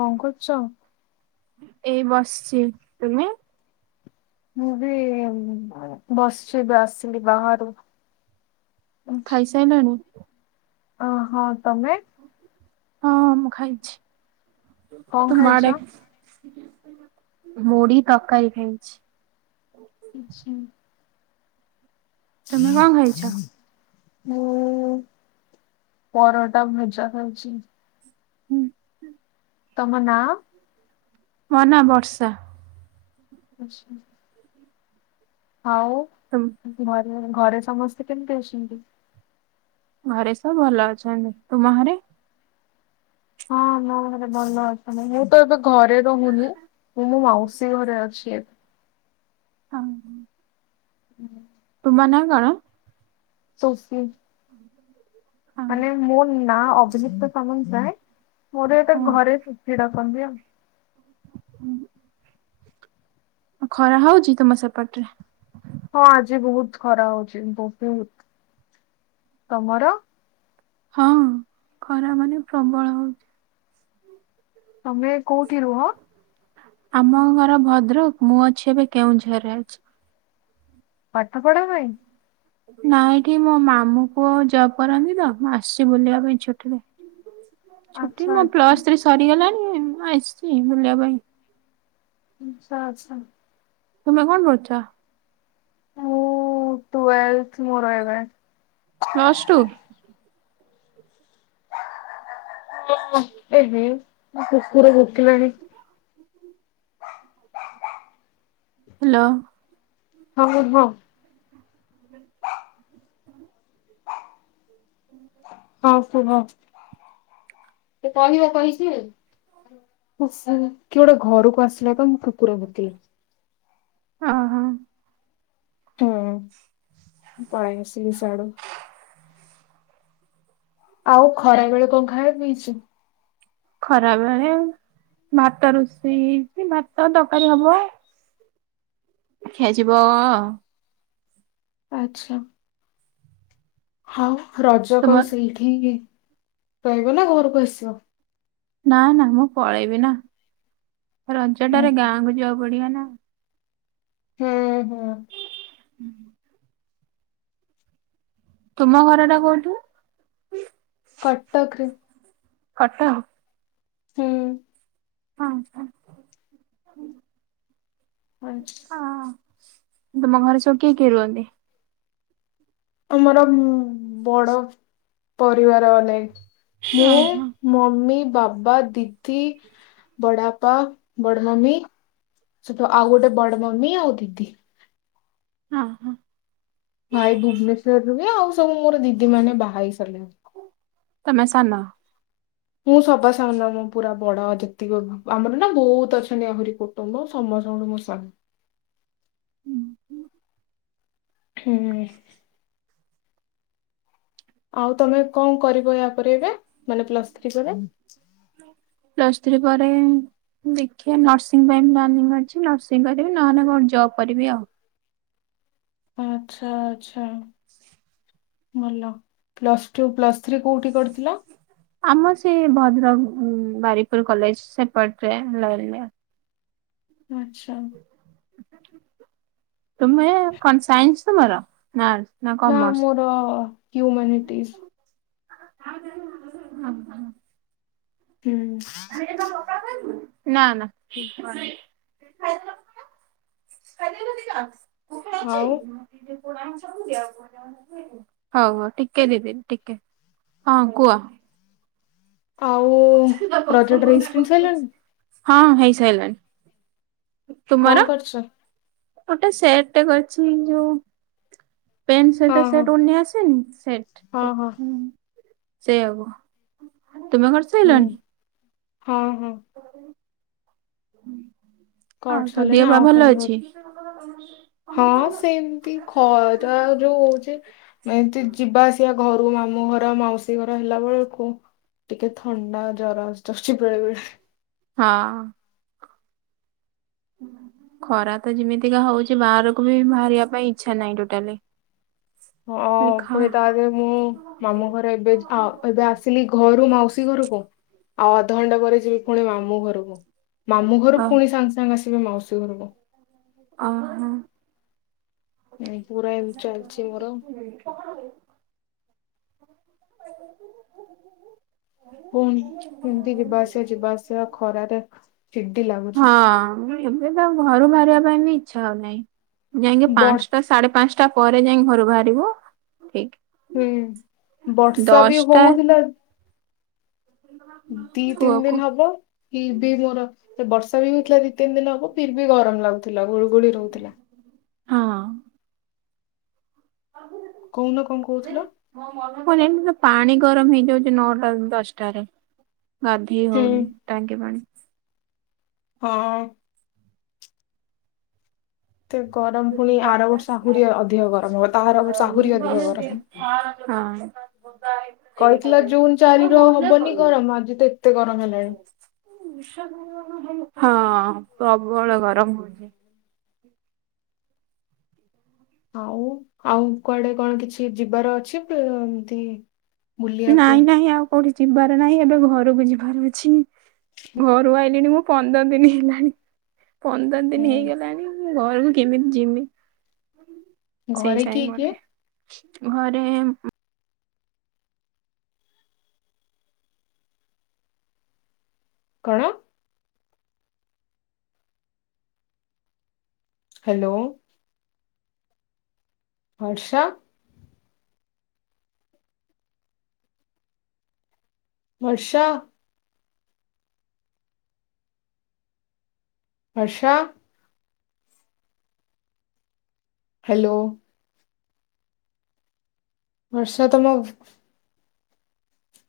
କଣ କରୁଛ? ଏଇ ବସିଛି, ତୁମେ? ମୁଁ ବି ବସିଛି, ଏବେ ଆସିଲି ବାହାରୁ ଖାଇସାଇଲଣି? ଅ ହଁ ତମେ? ହଁ ମୁଁ ଖାଇଛି, କଣ ତୁମ ଖାଇଛ? ଆଡେ ମୁଢି ତରକାରୀ ଖାଇଛି ଆଛା ତୁମେ କଣ ଖାଇଛ? [unintelligible] ମୁଁ ପରଟା ଭଜା ଖାଉଛି ହୁଁ ହଁ ତମ ନାଁ ମୋ ନାଁ ବର୍ଷା। ଆଛା। ଆଉ ତମ୍ ଘରେ ଘରେ ସମସ୍ତେ କେମିତି ଅଛନ୍ତି? ଘରେ ସବୁ ଭଲ ଅଛନ୍ତି, ତୁମ ଘରେ? ହଁ ମୋ ଘରେ ଭଲ ଅଛନ୍ତି। ତ ଏବେ ଘରେ ରହୁନି, ମୁଁ ମୋ ମାଉସୀ ଘରେ ଅଛି ଏବେ। [unintelligible] [inaudible] ତୁମ ନାଁ କଣ? ସୁଫି। [inaudible] ମାନେ ମୋ ନାଁ ଅଭିଲିପ୍ତା ସାମନ୍ତରାଏ, ମୋର ଏଟା ଘରେ ସୁଫି ଡାକନ୍ତି ଆଉ [unintelligible] ଖରା ହଉଛି ତମ ସେପଟରେ? ହଁ ଆଜି ବହୁତ ଖରା ହଉଛି, ବହୁତ, ତମର? ହଁ ଖରା ମାନେ ପ୍ରବଳ ହଉଛି। ତମେ କୋଉଠି ରୁହ? ଆମ ଘର ଭଦ୍ରକ। ମୁଁ ଅଛି ଏବେ କେଉଁଝରରେ ଅଛି। ପାଠ ପଢା ପାଇଁ ନାଇଁ ଏଠି ମୋ ମାମୁଁ ପୁଅ ଜବ୍ କରନ୍ତି ତ ମୁଁ ଆସିଛି ବୁଲିବା ପାଇଁ ଛୁଟିରେ ଛୁଟି ଆଚ୍ଛା ମୋ ପ୍ଲସ ଆଚ୍ଛା ଥ୍ରୀ ସରିଗଲାଣି ମୁଁ ଆସିଛି ବୁଲିବା ପାଇଁ। ଆଚ୍ଛା ଆଚ୍ଛା। ତୁମେ କଣ କରୁଛ? ଟୁୱେଲଥ ମୋର ଏବେ ପ୍ଲସ୍ ଟୁ। ଉଁ ଏହେ ମୋ କୁକୁର ଭୁକିଲାଣି। ହେଲୋ। [unintelligible] ହଁ। [unintelligible] ହୁଁ। ହଁ କୁହ। କିଏ ଗୋଟେ ଘରକୁ ଆସିଲା ତ ମୋ କୁକୁର ଭୋକିଲା। ହଁ ହଁ। ହୁଁ ପଳେଇବେ ସିଏ ସେଆଡୁ। ଆଉ ଖରା ବେଳେ କଣ ଖାଇବା ପାଇଁ ହେଇଛି? ଖରା ବଳେ ଭାତ ରୋଷେଇ ହେଇଛି ଭାତ ତକାରୀ ହବ। ଖିଆଯିବ ଆଚ୍ଛା। ହଉ ରଜକୁ ତୁମ ସେଇଠି ରହିବ ନା ଘରକୁ ଆସିବ? ନା ନା ମୁଁ ପଳେଇବି ନା। ହୁଁ ରଜଟାରେ ଗାଁକୁ ଯିବାକୁ ପଡିବ ନା। ହୁଁ ହୁଁ। ହୁଁ। ତୁମ ଘରଟା କୋଉଠି? କଟକ ରେ। କାଟକ। ହୁଁ। ହଁ ହଁ ହୁଁ ଆଚ୍ଛା। ଅ। ତୁମ ଘରେ ସବୁ କିଏ କିଏ ରୁହନ୍ତି? ଆମର ଉମ ବଡ ପରିବାର ଅନେକ ମୁଁ ଓହୋ ମମି ବାବ ବା, ଦିଦି, ବଡାପା, ବଡ ମମି ସେଟୁ ଆଉ ଗୋଟେ ବଡ ମମି ଆଉ ଦିଦି। ହଁ ହଁ। ଭାଇ ଭୁବନେଶ୍ୱର ରୁହେ ଆଉ ସବୁ ମୋର ଦିଦି ମାନେ ବାହା ହେଇସାରିଲେଣି। ତମେ ସାନ। ମୁଁ ସବାସାନ ମ ପୁରା ବଡ ଯେତିକି ଆମର ନା ବହୁତ ଅଛନ୍ତି ଆହୁରି କୋ ତମ ସମସ୍ତଠୁ ମୁଁ ସାନ। ହୁଁ ହୁଁ। ହୁଁ। ଆଉ ତମେ କଣ କରିବ ୟା ପରେ ଏବେ ମାନେ ପ୍ଲସ ଥ୍ରୀ ପରେ? ପ୍ଲସ ଥ୍ରୀ ପରେ ଦେଖିବା ନର୍ସିଂ ପାଇଁ ପ୍ଲାନିଂ ଅଛି ନର୍ସିଂ କରିବି ନହେଲେ କୋଉଠି ଜବ୍ କରିବି ଆଉ। ଆଚ୍ଛା ଆଚ୍ଛା। ଭଲ ପ୍ଲସ୍ ଟୁ ପ୍ଲସ ଥ୍ରୀ କୋଉଠି କରିଥିଲ? ଆମ ସେଇ ଭଦ୍ରକ ଉଁ ବାରିପୁର କଲେଜ ସେପଟରେ। [unintelligible] ଆଚ୍ଛା। ତୁମେ କଣ ସାଇନ୍ସ ତୁମର ନା ନା ମୋର ହ୍ୟୁମାନିଟିସ୍। ହୁଁ। [unintelligible] [inaudible] ଆଉ [unintelligible] ହଉ ହଉ ଟିକେ ଦିଦି ଟିକେ ହଁ କୁଅ। ଆଉ ରଜ ଡ୍ରେସ୍ କିଣି ସାରିଲଣି? ହଁ ହେଇସାଇଲାଣି। କଁ କରୁଚ? ଗୋଟେ ସେଟଟେ କରିଛି ଯୋଉ ପେଣ୍ଟ ହଁ ସାର୍ଟରେ ହଁ ସେଟ୍ ଓନି ଆସେନି ସେଟ୍ ହଁ କୁ ହଁ ଉଁ ସେଇଆକୁ ତୁମେ କରିଚ୍ ହୁଁ ହଁ ହଁ। ଆଉ କରି ତୋ ସାରିଲିଣି ଧିଅ ପା ଆଉ ଭଲ ଖାଲି ଗୋ- ଅଛି? ହଁ ସେମତି ଖରା ଯୋଉ ହଉଛି। ମୁଁ ଏନ୍ତି ଯିବା ଆସିବା ଘରୁ ମାମୁଁ ଘର ମାଉସୀ ଘର ହେଲା ବେଳୁକୁ ଟିକେ ଥଣ୍ଡା ଜର ଆସିଯାଉଛି ବେଳେବେଳେ। ହଁ। ଖରା ତ ଯିମିତିକା ହଉଚି ବାହାରକୁ ବି ଭାରିବା ପାଇଁ ଇଚ୍ଛା ନାଇଁ ଟୋଟାଲେ। ହଁ ଫୁଣି ତାଧିଏରେ ମୁଁ ମାମୁଁ ଘର ଏବେ ଯ୍ ଆଉ ଏବେ ଆସିଲି ଘରୁ ମାଉସୀ ଘରୁକୁ ଆଉ ଅଧଘଣ୍ଟା ପରେ ଯିବି ଫୁଣି ମାମୁଁ ଘରୁକୁ ମାମୁଁ ଘରୁ ଅ ଫୁଣି ସାଙ୍ଗ୍ ସାଙ୍ଗ୍ ଆସିବି ମାଉସୀ ଘରୁକୁ। ଅ ହୋଁ। ଏଁଇଁ ପୁରା ଏମତି ଚାଲଛି ମୋର। [inaudible] ପୁଣି ଇମତି ଯିବା ଆସିବା ଯିବା ଆସିବା ଖରାରେ ଚିଡି ଲାଗୁଛି। ହଁ ମୁଁ କଇଲି ଏବେ ତ ଆଉ ଘରୁ ବାହାରିବା ପାଇଁ ବି ଇଚ୍ଛା ହଉ ନାଇଁ ଯାଇଁକି ବଡ ପାଂଶଟା ସା ସାଡେ ପାଂଶଟା ପରେ ଯାଇଁ ଘରୁ ବାହାରିବୁ ଠିକ୍। ହୁଁ ବର୍ଷା ବି ହଉଥିଲା। ଦି ତିନ କୂଅକୁ ଦିନ ହବ ଫିର୍ ଭି ମୋର ଏ ବର୍ଷା ବି ହୋଇଥିଲା ଦି ତିନ ଦିନ ହବ। ଫିର୍ ବି ଗରମ ଲାଗୁଥିଲା ଗୁଳୁଗୁଳି ରହୁଥିଲା। ହଁ। [inaudible] କହୁନ କଁ କହୁଥିଲ? ହଁ ଯେମତି ପୁରା ପାଣି ଗରମ ହେଇଯାଉଚି ନଅଟାରୁ ଦଶଟାରେ। ଗାଧେଇ ହୁଁ ହଉନି ଟାଙ୍କି ପାଣି। ହଁ। ଏତେ ଗରମ ଫୁଣି ଆର ବର୍ଷ ଆହୁରି ଅ ଅଧିକ ଗରମ ହବ ତା ଆର ବର୍ଷ ଆହୁରି ଅଧିକ ଗରମ। ହଁ। କହିଥିଲା ଜୁନ୍ ଚାରିରୁ ଆଉ ହବନି ଗରମ ଆଜି ତ ଏତେ ଗରମ ହେଲାଣି। ହଁ ପ୍ରବଳ ଗରମ ହଉଛି। ଆଉ ଆଉ କୁଆଡେ କଣ କିଛି ଯିବାର ଅଛି ପ୍ଲ ଏମତି? ବୁଲିବାକୁ ନାଇଁ ନାଇଁ ଆଉ କୋଉଠି ଯିବାର ନାହିଁ ଏବେ ଘରୁକୁ ଯିବାର ଅଛି ଘରୁ ଆଇଲିଣି ମୁଁ ପନ୍ଦର ଦିନି ହେଲାଣି ପନ୍ଦର ଦିନି ହୁଁ ହେଇଗଲାଣି। ମୁଁ ଘରୁକୁ କେମିତି ଯିବି ସେଇ ଘରେ କିଏ କିଏ? ଟାଇମରେ। ଘରେ ଉଁ କଣ? ହ୍ୟାଲୋ। ହର୍ଷା। ବର୍ଷା। ବର୍ଷା। ହ୍ୟାଲୋ। ବର୍ଷା ତମ